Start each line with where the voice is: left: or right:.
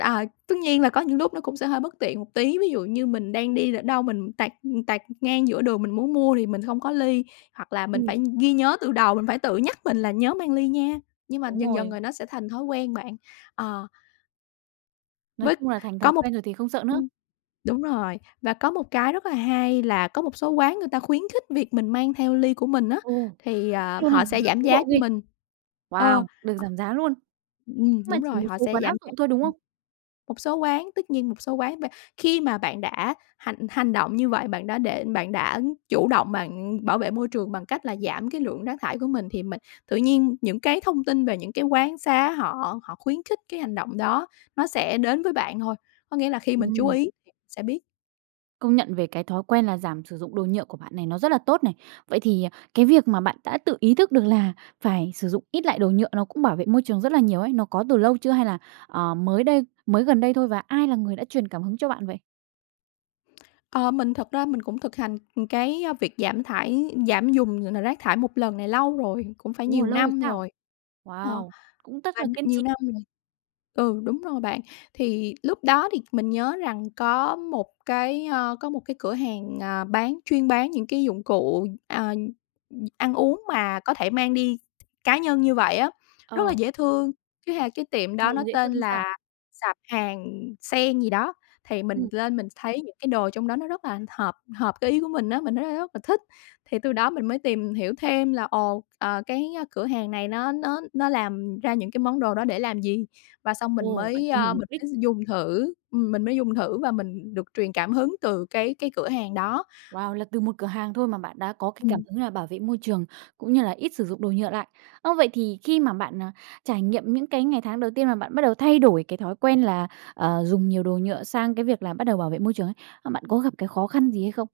left: À, tất nhiên là có những lúc nó cũng sẽ hơi bất tiện một tí, ví dụ như mình đang đi ở đâu mình tạt tạt ngang giữa đường mình muốn mua thì mình không có ly hoặc là mình
right: Ừm.
left: phải ghi nhớ từ đầu, mình phải tự nhắc mình là nhớ mang ly nha, nhưng mà
right: Đúng
left: dần dần
right: rồi.
left: rồi nó sẽ thành thói quen bạn, ờ.
right: Nói
left: Với
right: chung là thành
left: có
right: thói
left: một
right: quen rồi thì không sợ nữa.
left: ừm, đúng rồi, và có một cái rất là hay là có một số quán người ta khuyến khích việc mình mang theo ly của mình á,
right: Ồ,
left: thì,
right: khuyến khích
left: ờ,
right: luôn ha,
left: họ sẽ
right: giờ
left: giảm
right: tiến
left: giá
right: bộ
left: cho
right: ghê.
left: mình ờ,
right: Wow, được
left: ho
right: giảm giá luôn,
left: ừm,
right: nhưng mà
left: đúng
right: chỉ
left: rồi,
right: một
left: họ
right: số
left: sẽ
right: quán áp
left: giảm giá,
right: dụng thôi, đúng
left: ừm,
right: không?
left: một số quán tất nhiên một số quán v khi mà bạn đã hành hành động như vậy, bạn đã để bạn đã chủ động bạn bảo vệ môi trường bằng cách là giảm cái lượng rác thải của mình, thì mình tự nhiên những cái thông tin về những cái quán xá họ họ khuyến khích cái hành động đó nó sẽ đến với bạn thôi, có nghĩa là khi mình chú
right: Ừm.
left: ý sẽ biết.
right: Công nhận về cái thói quen là giảm sử dụng đồ nhựa của bạn này, nó rất là tốt này, vậy thì, ờ, cái việc mà bạn đã tự ý thức được là phải sử dụng ít lại đồ nhựa nó cũng bảo vệ môi trường rất là nhiều ấy, nó có từ lâu chưa hay là, ờ, mới đây mới gần đây thôi, và ai là người đã truyền cảm hứng cho bạn vậy?
left: Ờ, mình thật ra mình cũng thực hành cái, ơ, việc giảm thải giảm dùng, ờ, ờ, rác thải một lần này lâu rồi, cũng phải
right: Ồ,
left: nhiều
right: lâu rồi
left: năm
right: sao?
left: rồi, ờ,
right: Wow, cũng rất
left: và
right: là kiên
left: nhiều
right: trì.
left: năm rồi ừ, đúng rồi bạn, thì lúc đó thì mình nhớ rằng có một cái, ơ, có một cái cửa hàng, ờ, bán chuyên bán những cái dụng cụ, à, ừm, ăn uống mà có thể mang đi cá nhân như vậy á, rất là
right: Ờ.
left: dễ thương. Thứ hai là cái tiệm đó
right: Ồ,
left: nó
right: dễ
left: tên
right: thương sao?
left: là sạp hàng Sen gì đó thì mình
right: Ừm.
left: lên mình thấy những cái đồ trong đó nó rất là hợp, hợp cái ý của mình á, mình thấy rất rất là thích, thì từ đó mình mới tìm hiểu thêm là ồ, ờ, cái, ơ, cửa hàng này nó nó nó làm ra những cái món đồ đó để làm gì và xong mình
right: Ồ, bạn
left: mới,
right: tìm hiểu
left: ơ,
right: mục
left: mình
right: đích.
left: mới dùng thử, ừm, mình mới dùng thử và mình được truyền cảm hứng từ cái cái cửa hàng đó.
right: Wow, là từ một cửa hàng thôi mà bạn đã có cái cảm
left: Ừm.
right: hứng là bảo vệ môi trường cũng như là ít sử dụng đồ nhựa lại, ờ, vậy thì khi mà bạn, ờ, trải nghiệm những cái ngày tháng đầu tiên mà bạn bắt đầu thay đổi cái thói quen là, ờ, dùng nhiều đồ nhựa sang cái việc là bắt đầu bảo vệ môi trường ấy, ờ, bạn có gặp cái khó khăn gì hay không?